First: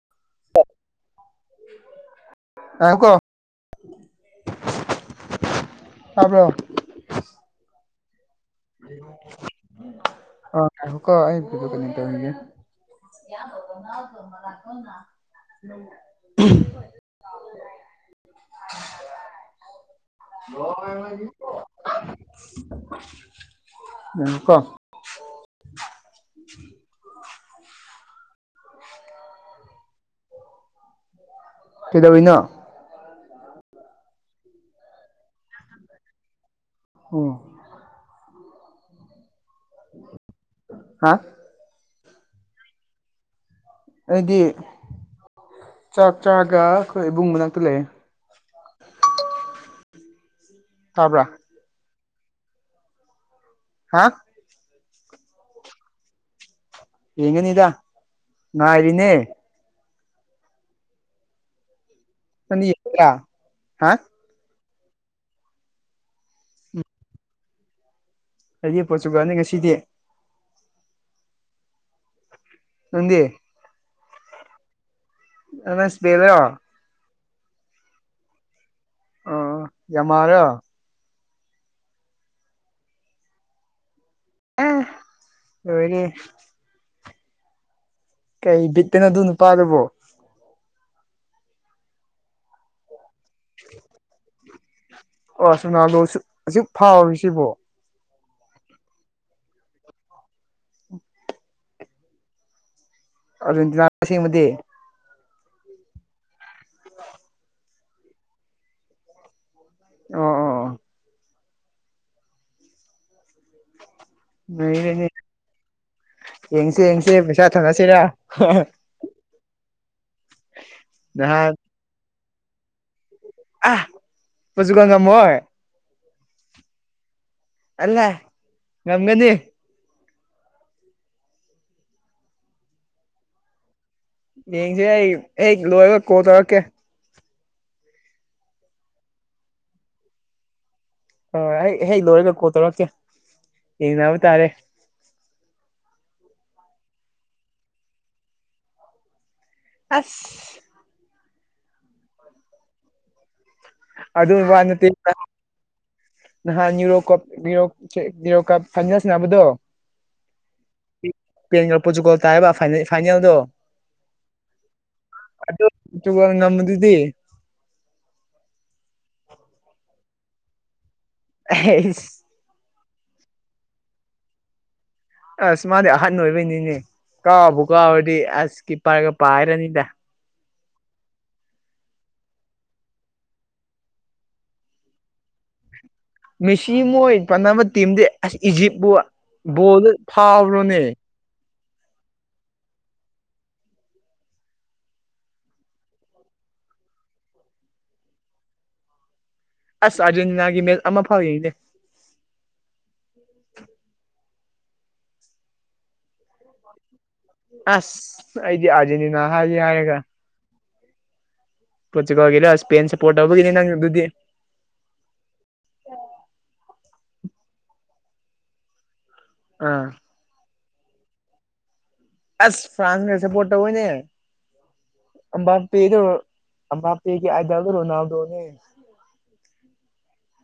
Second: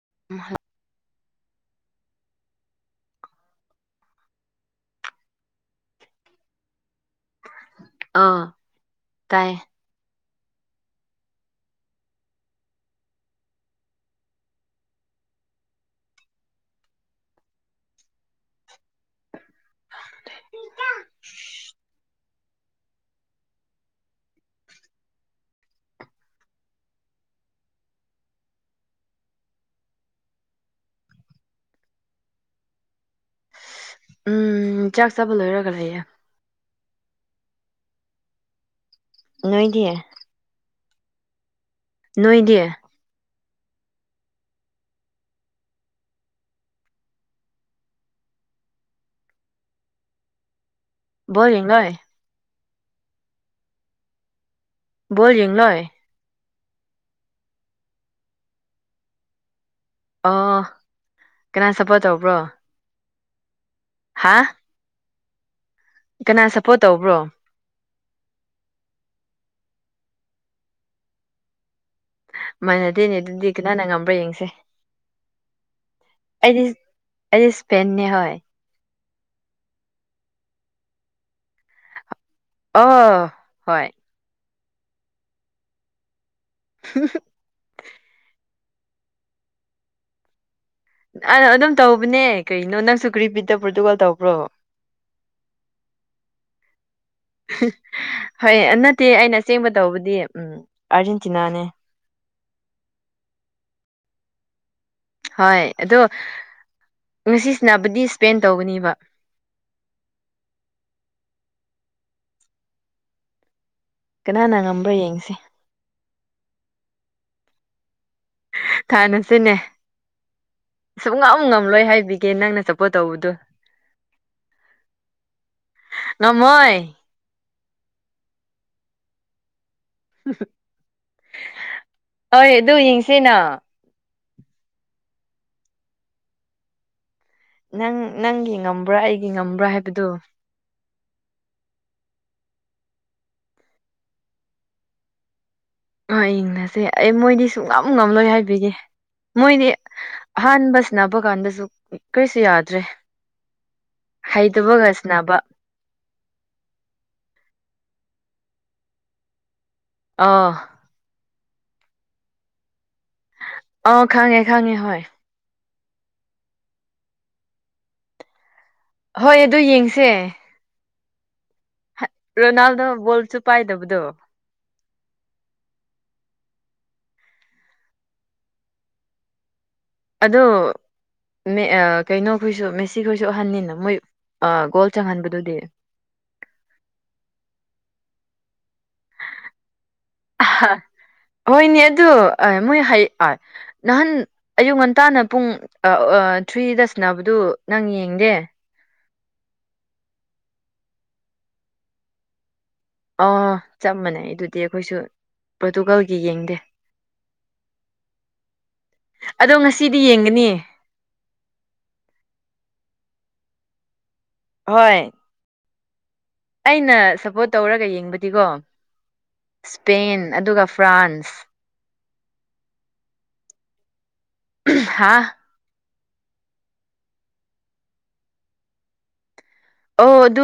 [unintelligible] [unintelligible] [unintelligible] ꯑꯥ ꯇꯥꯏꯌꯦ [unintelligible] ꯥ [unintelligible] [unintelligible] ꯀꯩꯗꯧꯔꯤꯅꯣ ꯎꯝ ꯆꯥꯛ ꯆꯥꯕ ꯂꯣꯏꯔꯒ ꯂꯩꯌꯦ ꯎꯝ ꯅꯣꯏꯗꯤ ꯍꯥ ꯅꯣꯏꯗꯤ ꯑꯩꯗꯤ ꯆꯥꯛ ꯆꯥꯔꯒ ꯑꯩꯈꯣꯏ ꯏꯕꯨꯡ ꯃꯅꯥꯛꯇ ꯂꯩ ꯇꯥꯕ꯭ꯔ [unintelligible] ꯍꯥ ꯕꯣꯜ ꯌꯦꯡꯂꯣꯏ ꯌꯦꯉꯒꯅꯤꯗ ꯉꯥꯏꯔꯤꯅꯦ ꯑ ꯀꯅꯥ ꯁꯄꯣꯔꯠ ꯇꯧꯕ꯭ꯔꯣ [unintelligible] ꯍꯥ ꯀꯅꯥ ꯁꯞꯄꯣꯔꯠ ꯇꯧꯕ꯭ꯔꯣ ꯑꯩꯗꯤ ꯄꯣꯔꯇꯨꯒꯜꯅꯤ ꯉꯁꯤꯗꯤ ꯃꯥꯟꯅꯗꯦꯅꯦ ꯅꯪꯗꯤ ꯑꯗꯨꯗꯤ ꯀꯅꯥꯅ ꯉꯝꯕ꯭ꯔꯥ ꯌꯦꯡꯁꯦ ꯅꯪ ꯁ꯭ꯄꯦꯟꯂꯣ ꯑꯩ ꯏꯁꯄꯦꯟꯅꯦ ꯍꯣꯢ ꯌꯥꯝꯃꯔꯣ ꯑ ꯍꯣꯏ ꯑ ꯑꯣꯏꯔꯤ ꯍ ꯀꯩ ꯕꯤꯠꯇꯅꯣ ꯑꯗꯨ ꯅꯨꯄꯥꯗꯨꯕꯣ ꯑ ꯑꯗꯨꯝ ꯇꯧꯕꯅꯦ ꯀꯩꯅꯣ ꯅꯪꯁꯨ ꯀꯔꯤ ꯕꯤꯠꯇ ꯄꯣꯔꯇꯨꯒꯜ ꯇꯧꯕ꯭ꯔꯣ ꯑꯣ ꯁꯣꯅꯥꯗꯣ ꯑꯖꯤꯛ ꯐꯥꯎꯔꯤꯁꯤꯕꯣ ꯍꯣꯏ ꯅꯠꯇꯦ ꯑꯩꯅ ꯑꯁꯦꯡꯕ ꯇꯧꯕꯗꯤ ꯎꯝ ꯑꯥꯔꯖꯦꯟꯇꯤꯅꯥꯅꯦ ꯑꯥꯔꯖꯦꯟꯇꯤꯅꯥ ꯑꯁꯦꯡꯕꯗꯤ ꯍꯣꯏ ꯑꯗꯣ ꯉꯁꯤ ꯁꯥꯅꯕꯗꯤ ꯁ꯭ꯄꯦꯟ ꯇꯧꯒꯅꯤꯕ ꯑꯣ ꯑꯣ [inaudible] ꯀꯅꯥꯅ ꯉꯝꯕ꯭ꯔꯥ ꯌꯦꯡꯁꯦ ꯌꯦꯡꯁꯦ ꯌꯦꯡꯁꯦ ꯄꯩꯁꯥ ꯊꯥꯅꯁꯤꯔ ꯊꯥꯟꯅꯁꯤꯅꯦ ꯁꯨꯛꯉꯝ ꯅꯍꯥꯟ ꯉꯝꯂꯣꯏ ꯍꯥꯏꯕꯤꯒꯦ ꯅꯪꯅ ꯁꯄꯣꯔꯠ ꯇꯧꯕꯗꯣ ꯑ ꯄꯣꯔꯇꯨꯒꯜ ꯉꯝꯃꯣꯏ ꯉꯝꯃꯣꯏ ꯉꯝꯒꯅꯤ ꯍꯣꯏ ꯑꯗꯨ ꯌꯦꯡꯁꯦꯅ ꯌꯦꯡꯁꯦ ꯑꯩ ꯑꯩ ꯂꯣꯏꯔꯒ ꯀꯣꯜ ꯇꯧꯔꯛꯀꯦ ꯅꯪ ꯅꯪꯒꯤ ꯉꯝꯕ꯭ꯔꯥ ꯑꯩꯒꯤ ꯉꯝꯕ꯭ꯔꯥ ꯍꯥꯏꯕꯗꯨꯣ ꯍꯣꯏ ꯑꯩ ꯍꯦꯛ ꯂꯣꯏꯔꯒ ꯀꯣꯜ ꯇꯧꯔꯛꯀꯦ ꯌꯦꯡꯅꯕ ꯇꯥꯔꯦ ꯑ ꯌꯦꯡꯅꯁꯦ ꯑꯦ ꯃꯣꯏꯗꯤ ꯁꯨꯡ ꯉꯝ ꯉꯝꯂꯣꯏ ꯍꯥꯏꯕꯤꯒꯦ ꯃꯣꯏꯗꯤ ꯑꯁ ꯑꯍꯥꯟꯕ ꯁꯤꯕ ꯀꯥꯟꯗꯁꯨ ꯀꯔꯤꯁꯨ ꯌꯥꯗ꯭ꯔꯦ ꯑꯗꯨ ꯋꯥꯅ ꯇ ꯍꯩꯇꯕꯒ ꯁꯅꯕ ꯅꯍꯥꯟ ꯅꯨꯔꯣ ꯀꯞ ꯅꯌꯨꯔꯣ ꯀꯞ ꯐꯥꯏꯅꯜꯁꯅꯦꯕꯗꯣ ꯑꯥ ꯄꯦꯟ ꯄꯨꯁꯨ ꯀꯣꯜ ꯇꯥꯏꯌꯦꯕ ꯐꯥꯏꯅꯦꯜꯗꯣ ꯑ ꯈꯪꯉꯦ ꯈꯪꯉꯦ ꯍꯣꯏ ꯑꯗ ꯆꯒ ꯉꯝꯗꯗꯗꯤ ꯍꯣꯏ ꯑꯗꯨ ꯌꯦꯡꯁꯦ ꯑꯦ ꯔꯣꯅꯥꯜꯗꯣ ꯣꯜꯁꯨ ꯄꯥꯏꯗꯕꯗꯣ ꯑꯁ ꯃꯥꯗꯤ ꯑꯍꯟ ꯑꯣꯏꯕꯩꯅꯤꯅꯦ ꯀꯥꯎꯕꯨ ꯀꯥꯎꯔꯗꯤ ꯑꯁ ꯀꯤ ꯄꯔꯒ ꯄꯥꯏꯔꯅꯤꯗ ꯑꯗꯣ ꯀꯩꯅꯣꯈꯣꯏꯁꯨ ꯃꯦꯁꯤ ꯈꯣꯏꯁꯨ ꯑꯍꯟꯅꯤꯅ ꯃꯣꯏ ꯒꯣꯜ ꯆꯪꯍꯟꯕꯗꯨꯗꯤ ꯃꯦꯁꯤ ꯃꯣꯏ ꯄꯥꯟꯅꯕ ꯇꯤꯝꯗꯤ ꯑꯁ ꯏꯖꯤꯞꯄꯨ ꯕꯣꯜꯗ ꯐꯥꯎꯔꯣꯅꯦ ꯍꯣꯏꯅꯦ ꯑꯗꯨ ꯃꯣꯏ ꯍꯥꯏ ꯑ ꯅꯍꯥꯟ ꯑꯌꯨꯛ ꯉꯟꯇꯥꯅ ꯄꯨꯡ ꯊ꯭ꯔꯤꯗ ꯁꯤꯕꯗꯨ ꯅꯪ ꯌꯦꯡꯗꯦ ꯑꯁ ꯑꯥꯖꯨꯟꯅꯥꯒꯤ ꯃꯦ ꯑꯃ ꯐꯥꯎ ꯌꯦꯡꯅꯦ ꯑꯥ ꯆꯞ ꯃꯥꯟꯅꯦꯩ ꯑꯗꯨꯗꯤ ꯑꯩꯈꯣꯏꯁꯨ ꯄꯣꯔꯇꯨꯒꯜꯒꯤ ꯌꯦꯡꯗꯦ ꯑꯁ ꯑꯩꯗꯤ ꯑꯥꯖꯅꯤꯅ ꯍꯥꯏꯦ ꯍꯥꯏꯔꯦꯒ ꯍꯤꯡꯒꯅꯤꯌꯦ ꯄꯣꯆꯨꯀꯒꯦ ꯁꯄꯦꯟ ꯁꯦꯄꯣꯔꯠ ꯍꯕꯨꯒ ꯅꯗꯤ ꯍꯣꯏ ꯑꯩꯅ ꯁꯞꯄꯣꯔꯠ ꯇꯧꯔꯒ ꯌꯦꯡꯕꯗꯤꯀꯣ ꯑꯥ ꯁꯄꯦꯟ ꯑꯗꯨꯒ ꯐ꯭ꯔꯥꯟꯁ ꯑꯁ ꯐ꯭ꯔꯥꯟꯁꯅꯦꯁꯄꯣꯠꯇꯧꯑꯣꯅꯦ ꯍꯥ ꯑꯝꯕꯄꯦꯗ ꯑꯄꯦꯒꯤ ꯑꯗꯎꯗꯔꯣ ꯔꯣꯅꯥꯜꯗꯣꯅꯦ ꯑꯣ ꯑꯗꯨ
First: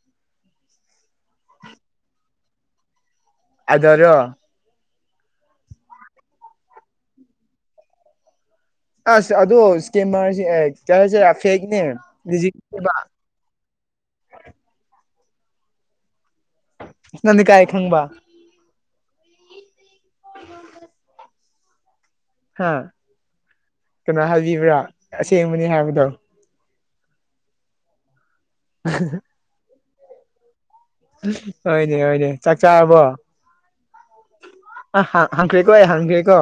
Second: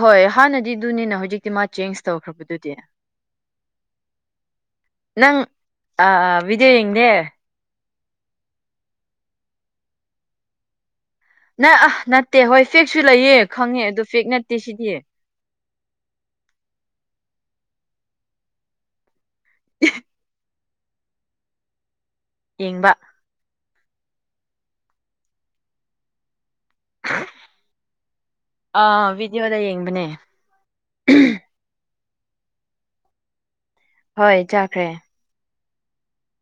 ꯍꯣꯏ ꯍꯥꯟꯅꯗꯤꯗꯨꯅꯤꯅ ꯍꯧꯖꯤꯛꯇꯤ ꯃꯥ ꯆꯦꯟꯖ ꯇꯧꯈ꯭ꯔꯕꯗꯨꯗꯤ ꯑꯗꯔꯣ ꯅꯪ ꯑ ꯕꯤꯗꯤꯌꯣꯌꯦꯡꯗꯦ ꯑ ꯑꯗꯨ [inaudible] ꯅ ꯑ ꯅꯠꯇꯦ ꯍꯣꯏ ꯐꯦꯛꯁꯨ ꯂꯩꯌꯦ ꯈꯪꯉꯦ ꯑꯗꯨꯣ ꯐꯦꯛ ꯅꯠꯇꯦ ꯁꯤꯗꯤꯌꯦ ꯅꯟ ꯀꯥꯏ ꯈꯪꯕꯥ [inaudible] ꯍꯥ ꯌꯦꯡꯕ ꯀꯅꯥ ꯍꯥꯏꯕꯤꯕ꯭ꯔꯥ ꯑꯁꯦꯡꯕꯅꯤ ꯍꯥꯏꯕꯗꯣ ꯑꯥ ꯕꯤꯗꯤꯑꯣꯗ ꯌꯦꯡꯕꯅꯦ ꯍꯣꯏꯅꯦ ꯍꯣꯏꯅꯦ ꯆꯥꯛ ꯆꯥꯔꯕꯣ ꯍꯣꯏ ꯆꯈ꯭ꯔꯦ ꯍꯣꯌ ꯍꯪꯈꯔ꯭ꯦ ꯀꯣ꫰ ꯍꯪꯈꯔ꯭ꯦꯀꯣ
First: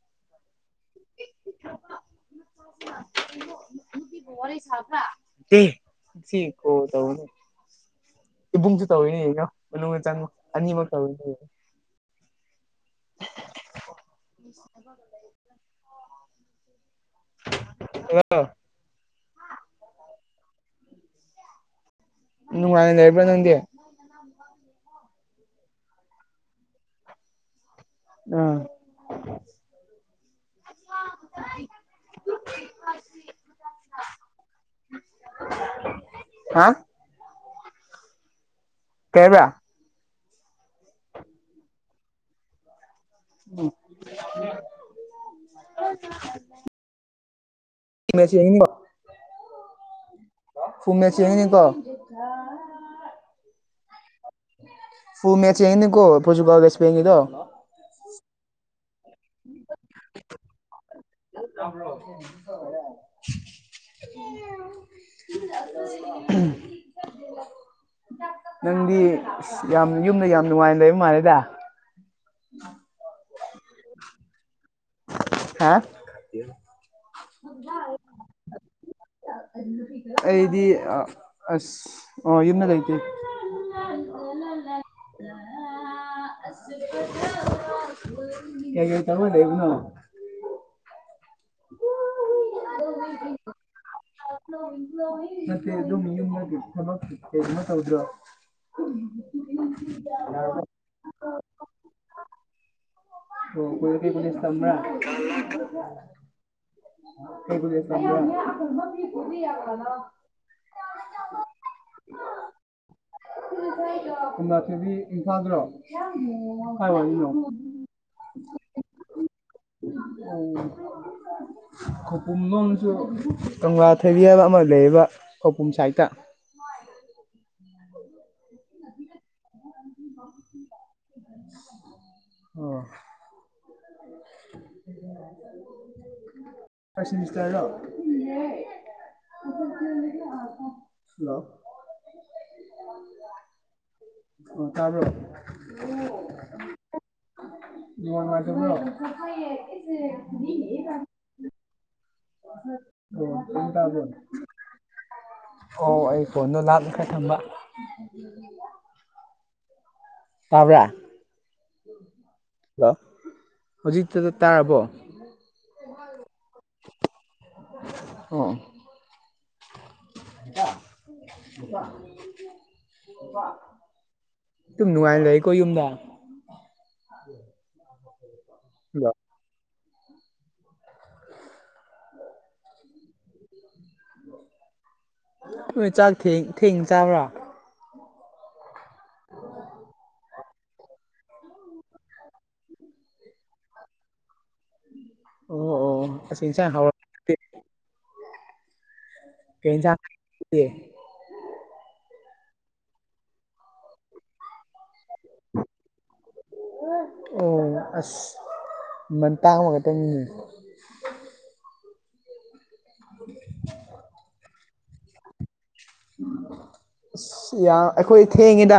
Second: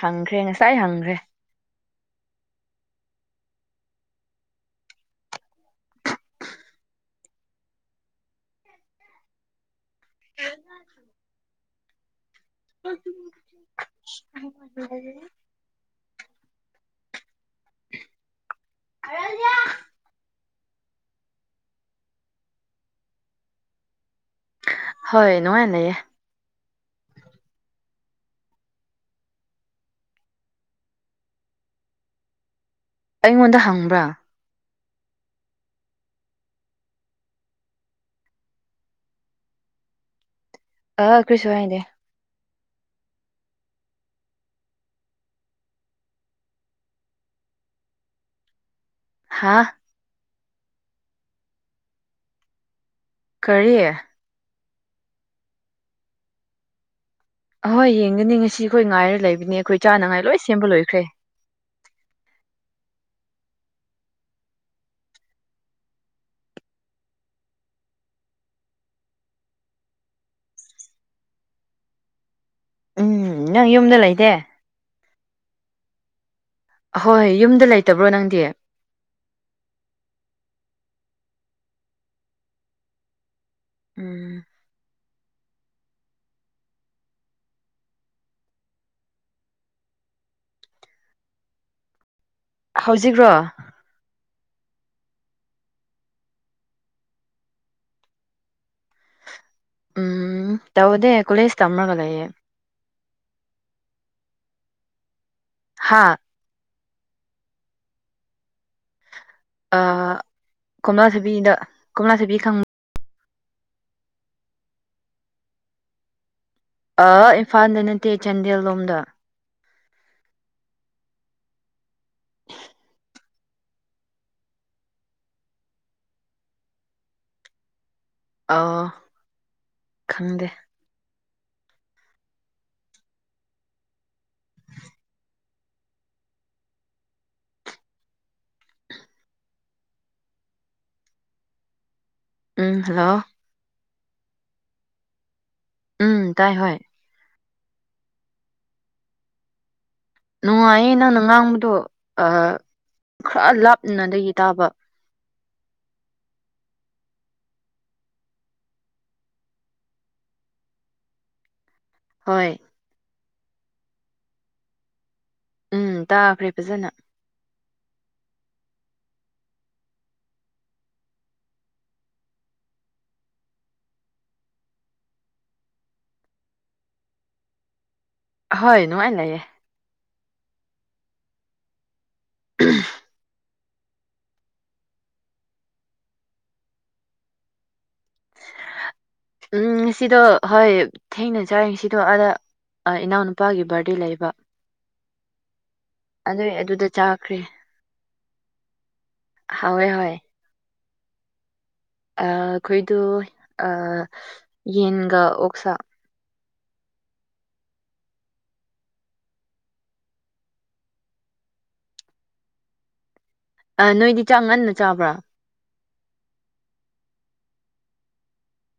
ꯍꯪꯈ꯭ꯔꯦ ꯉꯁꯥꯏ ꯍꯪꯈ꯭ꯔꯦ [unintelligible] ꯀꯜ ꯇꯧꯕꯅꯦ ꯏꯕꯨꯡꯁꯨ ꯇꯧꯋꯤꯅꯦ ꯍꯌꯦꯒꯨ ꯆꯪꯛ ꯑꯅꯤꯃꯛ ꯇꯧꯋꯤꯅꯦ [inaudible] ꯑ [inaudible] ꯀꯔꯌꯥ [unintelligible] ꯅꯅꯨꯡꯉꯥꯏꯅ ꯂꯩꯕꯔꯥꯅꯪꯗꯤ ꯍꯣꯏ ꯅꯨꯡꯉꯥꯏꯅ ꯂꯩꯌꯦ ꯑꯥ ꯑꯩꯉꯣꯟꯗ ꯍꯪꯕ꯭ꯔꯥ ꯍꯥ ꯀꯩꯕ ꯑ ꯀ꯭ꯔꯤꯁꯨ ꯍꯥꯏꯟꯗꯦ ꯎꯝ ꯃꯁꯤ ꯌꯦ [inaudible] ꯍꯥꯥ ꯐꯨꯝꯃꯦꯁꯤ ꯌꯦꯉꯅꯤ ꯀꯣ ꯀꯔꯤꯦ ꯐꯨꯜ ꯃꯦꯠꯁ ꯌꯦꯡꯏꯀꯣ ꯑꯍꯣꯏ ꯌꯦꯡꯒꯅꯤ ꯉꯁꯤ ꯑꯩꯈꯣꯏ ꯉꯥꯏꯔ ꯂꯩꯕꯅꯤ ꯑꯩꯈꯣꯏ ꯆꯥꯅꯉꯥꯏ ꯂꯣꯏ ꯁꯦꯝꯕ ꯂꯣꯏꯈ꯭ꯔꯦ [unintelligible] ꯎꯝ ꯅꯪꯗꯤ ꯑ ꯌꯥꯝ ꯌꯨꯝꯗ ꯌꯥꯝ ꯅꯨꯡꯉꯥꯏꯅ ꯂꯩꯕ ꯃꯥꯜꯂꯦꯗ [inaudible] ꯎꯝ ꯅꯪ ꯌꯨꯝꯗ ꯂꯩꯇꯦ ꯍꯥ ꯑꯍꯣꯏ ꯌꯨꯝꯗ ꯂꯩꯇꯕ꯭ꯔꯣ ꯅꯪꯗꯤ ꯑꯩꯗꯤ ꯑꯁ ꯑꯣꯏꯅ ꯂꯩꯇꯦ ꯎꯝ ꯀꯩ ꯇꯧꯕꯥ ꯂꯩꯕꯅꯣ ꯍꯧꯖꯤꯛꯔꯣ ꯎ ꯅꯠꯇꯦ ꯑꯗꯨꯝ ꯌꯨꯝꯒꯤ ꯊꯕꯛꯇ ꯀꯩꯃ ꯇꯧꯗ꯭ꯔꯣ ꯌꯔꯕꯣ ꯇꯎꯗꯦ ꯀꯂ ꯏꯁ ꯇꯝꯒ ꯂꯩꯦ ꯑꯣ ꯀꯔ ꯀ ꯄꯨꯅꯤꯁ ꯇ ꯍꯥ ꯍꯕꯨꯁ [unintelligible] ꯀꯣꯝꯂꯥ ꯁꯕꯤꯗ ꯀꯣꯝꯂꯥ ꯁꯕꯤ ꯈꯪꯕ [unintelligible] ꯑ ꯏꯝꯐꯥꯜꯗ ꯅꯠꯇꯦ ꯆꯥꯟꯗꯦꯜ ꯂꯣꯝꯗ ꯎꯝ ꯈꯄꯨꯝꯕ ꯑꯃꯁꯨ ꯇꯣꯉ ꯊꯩꯕꯤ ꯍꯥꯏꯕ ꯑꯃ ꯂꯩꯌꯦꯕ ꯄꯕꯨꯝ ꯁꯥꯏꯗ ꯑꯥ ꯈꯪꯗꯦ [inaudible] ꯐꯔꯁ ꯁꯦꯃꯤꯁꯇꯔꯔꯣ ꯍꯜꯂꯣ ꯎꯝ ꯍꯜꯂꯣ ꯎꯇꯥꯔꯣ ꯎꯝ ꯇꯥꯏ ꯍ [unintelligible] ꯅꯨꯡꯉꯥꯏꯌꯦ ꯅꯪꯅ ꯉꯥꯡꯕꯗꯣ ꯈꯔ ꯐꯖꯅ ꯇꯥꯕ꯭ꯔꯣ ꯂꯥꯞꯅꯗꯒꯤ ꯇꯥꯕ ꯑꯣ ꯑꯩ ꯐꯣꯟꯗꯣ ꯂꯥꯞꯂꯤ ꯈꯔ ꯊꯝꯕ ꯎ ꯎꯝ ꯃꯕ꯭ꯔ ꯍꯣꯏ ꯍꯜꯂꯣ ꯍꯧꯖꯤꯛꯇ ꯇꯥꯔꯕꯣ ꯎꯝ ꯇꯥꯈ꯭ꯔꯦ ꯐꯖꯅ ꯑ ꯍꯀ ꯍꯀ ꯁꯨꯝ ꯅꯨꯡꯉꯥꯏꯅ ꯂꯩꯀꯣ ꯌꯨꯝꯗ ꯍꯣꯏ ꯅꯨꯡꯉꯥꯏ ꯍꯜꯂꯣ ꯂꯩꯌꯦ ꯎꯝ ꯍꯣꯏ ꯆꯥꯛ ꯊꯦꯡ ꯊꯦꯡ ꯆꯥꯕ꯭ꯔꯥ ꯎꯝ ꯉꯁꯤꯗꫭ ꯍꯣꯏ ꯊꯦꯡꯅ ꯆꯥꯡꯁꯤꯗꯣ ꯑꯥꯗ ꯏꯅꯥꯎꯅꯨꯄꯥꯒꯤ ꯕꯥꯔꯗꯦ ꯂꯩꯕ ꯑꯣ ꯑꯣ ꯑꯁ ꯑꯗꯨꯏ ꯏꯟꯁꯥꯡ ꯑꯗꯨꯗ ꯍꯥꯎꯔ ꯆꯥꯈ꯭ꯔꯦ ꯍꯥꯎꯋꯦ ꯀꯩꯅ ꯍꯣꯏ [unintelligible] ꯑꯩꯈꯣꯏꯗꯣ ꯌꯦꯟꯒ ꯑꯣꯛꯁꯥ ꯑꯣ ꯑꯁ ꯃ ꯇꯥꯡꯃꯒꯛꯇꯪꯃꯤꯟꯅ [inaudible] ꯑ ꯅꯣꯏꯗꯤ ꯆꯥꯡ ꯉꯟꯅ ꯆꯥꯕ꯭ꯔꯥ ꯑꯁ ꯌꯥꯝ ꯑꯩꯈꯣꯏ ꯊꯦꯡꯉꯤꯗ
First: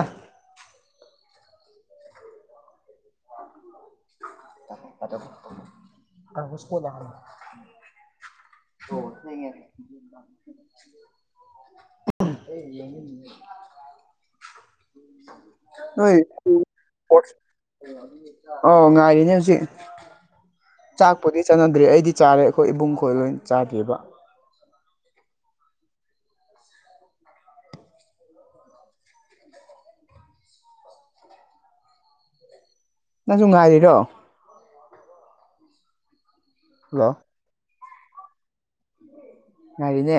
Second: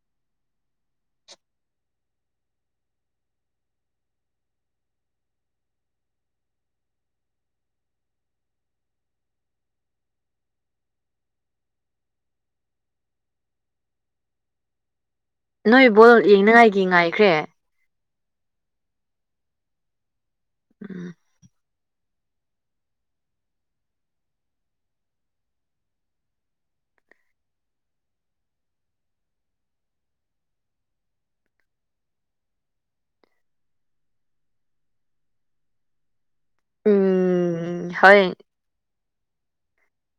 [unintelligible] [unintelligible] [unintelligible] ꯅꯣꯏ ꯕꯣꯜ ꯌꯦꯡꯅꯉꯥꯏꯒꯤ ꯉꯥꯏꯈ꯭ꯔꯦ ꯑꯣ ꯉꯥꯏꯔꯤꯅꯦ ꯍꯧꯖꯤꯛ ꯎꯝ ꯆꯥꯛꯄꯨꯗꯤ ꯆꯠꯅ ꯑꯩꯗꯤ ꯆꯥꯔꯦ ꯑꯩꯈꯣꯏ ꯏꯕꯨꯡꯈꯣꯏ ꯂꯣꯏ ꯆꯥꯗꯦꯕ ꯅꯪꯁꯨ ꯉꯥꯏꯔꯤꯔꯣ ꯍꯜꯂꯣ ꯎꯝ ꯍꫭꯏ ꯉꯥꯏꯔꯤꯅꯦ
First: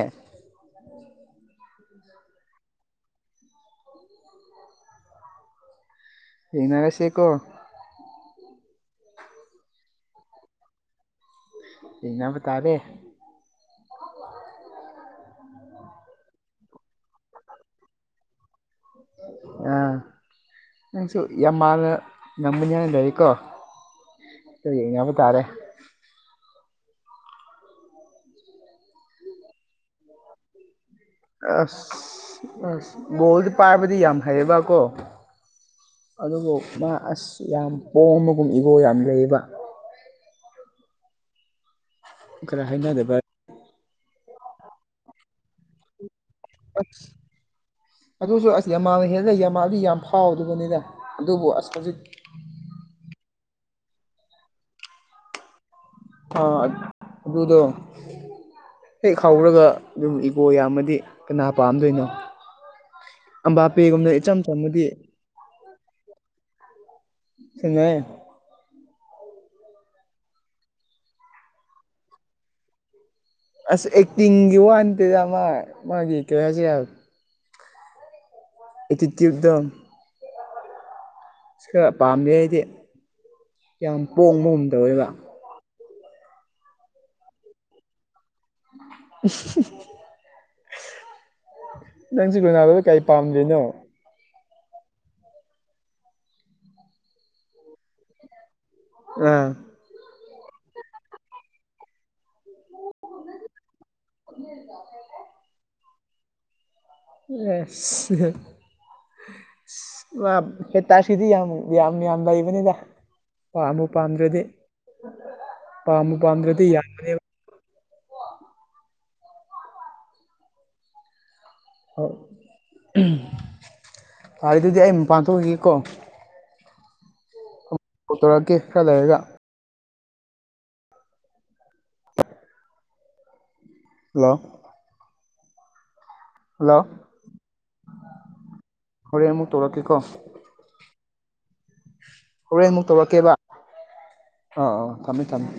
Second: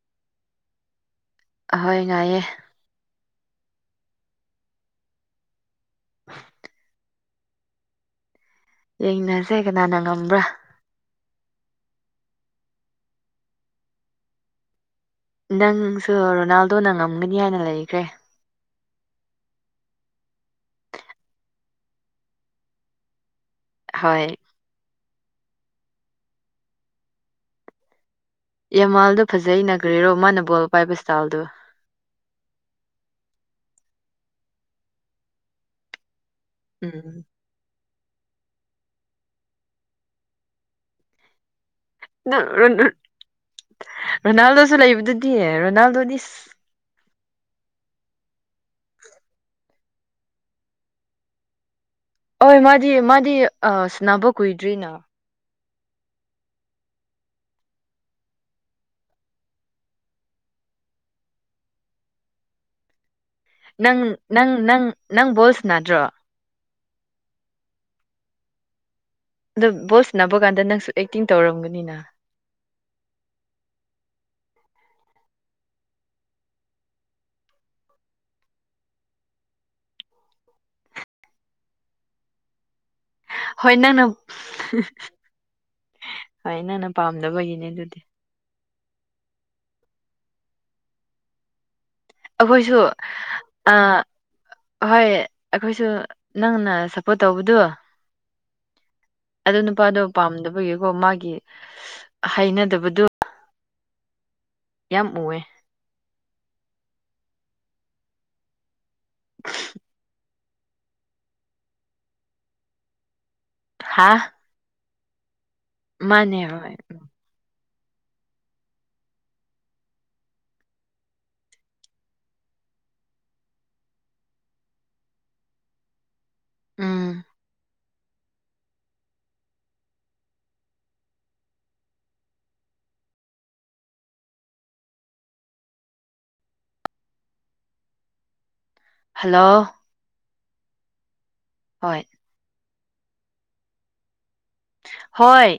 ꯑꯍꯣꯏ ꯉꯥꯏꯌꯦ ꯌꯦ ꯅꯔ ꯁꯤꯀꯣ ꯌꯦꯡꯅꯁꯦ ꯀꯅꯥꯅ ꯉꯝꯕ꯭ꯔꯥ ꯏꯩꯅꯕꯨ ꯇꯥꯔꯦ ꯅꯪꯁꯨ ꯔꯣꯅꯥꯜꯗꯣꯅ ꯉꯝꯒꯅꯤ ꯍꯥꯏꯅ ꯂꯩꯈ꯭ꯔꯦ ꯑ ꯅꯪꯁꯨ ꯌꯥꯝ ꯃꯥꯅ ꯉꯝꯕꯅꯤꯅ ꯂꯩꯔꯤꯀꯣ ꯍꯣꯏ ꯀꯔꯤ ꯍꯥꯏꯅꯕ ꯇꯥꯔꯦ ꯌꯥꯃꯥꯜꯗꯣ ꯐꯖꯩꯩꯅꯈ꯭ꯔꯦꯔꯣ ꯃꯥꯅ ꯕꯣꯜ ꯄꯥꯏꯕꯁꯇꯥꯥꯎ ꯑꯁ ꯑꯁ ꯒꯣꯜꯗꯤ ꯄꯥꯏꯕꯗꯤ ꯌꯥꯝ ꯍꯩꯌꯦꯕꯀꯣ ꯑꯗꯨꯕꯨ ꯃꯥ ꯎꯝ ꯑꯁ ꯌꯥꯝ ꯄꯣꯝꯝꯕꯒꯨꯝ ꯏꯕꯣ ꯌꯥꯝ ꯂꯩꯕ ꯈꯔ ꯍꯩꯅꯗꯕ ꯔꯣꯅꯥꯜꯗꯣꯁꯨ ꯂꯩꯕꯗꯨꯗꯤ ꯔꯣꯅꯥꯜꯗꯣꯗꯤ ꯑꯁ ꯑꯗꯨꯁꯨ ꯑꯁ ꯌꯥꯝꯃꯥꯅ ꯍꯦ ꯂꯩ ꯌꯥꯝꯃꯥꯗꯤ ꯌꯥꯝ ꯐꯥꯎꯗꯕꯅꯤꯅ ꯑꯗꯨꯕꯨ ꯑꯁ ꯍꯧꯖꯤꯛ ꯍꯣꯏ ꯃꯥꯗꯤ ꯃꯥꯗꯤ ꯑ ꯁꯨꯕꯨ ꯀꯨꯏꯗ꯭ꯔꯤꯅ ꯑ ꯑꯗꯨꯗꯣ ꯍꯦꯛ ꯈꯥꯎꯔꯒ ꯑꯗꯨꯝ ꯏꯒꯣ ꯌꯥꯝꯃꯗꯤ ꯀꯅꯥ ꯄꯥꯝꯗꯣꯏꯅꯣ ꯅꯪ ꯑꯝꯕꯥꯄꯦꯒꯨꯝꯗ ꯏꯆꯝ ꯅꯪ ꯅꯪ ꯆꯝꯕꯨꯗꯤ ꯅꯪ ꯕꯣꯜꯁ ꯅꯗ꯭ꯔꯣ ꯁꯥꯅꯩ ꯑꯗꯣ ꯕꯣꯁꯅꯕ ꯀꯥꯟꯗ ꯅꯪꯁꯨ ꯑꯦꯛꯇꯤꯡ ꯇꯧꯔꯝꯒꯅꯤꯅ ꯑꯁ ꯑꯦꯛꯇꯤꯡ ꯑꯅꯤꯖꯃ ꯃꯥꯒꯤ ꯀꯁ ꯌꯥ ꯏꯇꯤꯆꯨꯛꯇꫭ ꯑꯁ ꯈꯔ ꯄꯥꯝꯖ ꯍꯥꯏꯗꯤ ꯍꯣꯏ ꯅꯪꯅ ꯇꯧꯋꯦꯕ ꯍꯣꯏ ꯅꯪꯅ ꯄꯥꯝꯗꯕꯒꯤꯅꯦ ꯑꯗꯨꯗꯤ [unintelligible] ꯅꯪꯁꯤ ꯔꯣꯅꯥꯜꯗꯣ ꯑꯩꯈꯣꯏꯁꯨ ꯀꯩ ꯄꯥꯝꯗ꯭ꯔꯤꯅꯣ ꯑ ꯍꯣꯏ ꯑꯩꯈꯣꯏꯁꯨ ꯅꯪꯅ ꯁꯞꯄꯣꯔꯠ ꯇꯧꯕꯗꯨ ꯑꯥ ꯑꯗꯨ ꯅꯨꯄꯥꯗꯨ ꯄꯥꯝꯗꯕꯒꯤꯀꯣ ꯃꯥꯒꯤ ꯍꯩꯅꯗꯕꯗꯨ ꯌꯥꯝ ꯑꯣꯏ [unintelligible] ꯍꯦꯟꯇꯥꯛꯁꯤꯗꯤ ꯌꯥꯝ ꯌꯥꯝ ꯌꯥꯝ ꯂꯩꯕꯅꯤꯗ ꯄꯥꯝꯃꯨ ꯍꯥ ꯄꯥꯝꯗ꯭ꯔꯗꯤ ꯄꯥꯝꯕꯨ ꯃꯥꯅꯦ ꯄꯥꯝꯗ꯭ꯔꯗꯤ ꯍꯣꯏ ꯌꯥꯟꯕꯅꯤꯕ [unintelligible] ꯑꯗꯨꯗꯤ ꯑꯩ ꯃꯄꯥꯟ ꯊꯣꯛꯈꯤꯒꯦꯀꯣ ꯎꯝ ꯄꯨꯊꯣꯔꯛꯀꯦ ꯈꯔ ꯂꯩꯔꯒ ꯍꯜꯂꯣ ꯍꯜꯂꯣ ꯍꯣꯔꯦꯟ ꯍꯜꯂꯣ ꯑꯃꯨꯛ ꯇꯧꯔꯛꯀꯦꯀꯣ ꯍꯣꯏ ꯍꯣꯔꯦꯟ ꯑꯃꯨꯛ ꯇꯧꯔꯛꯀꯦꯕ ꯑ ꯑ ꯊꯝꯃꯦ ꯊꯝꯃꯦ ꯍꯣꯏ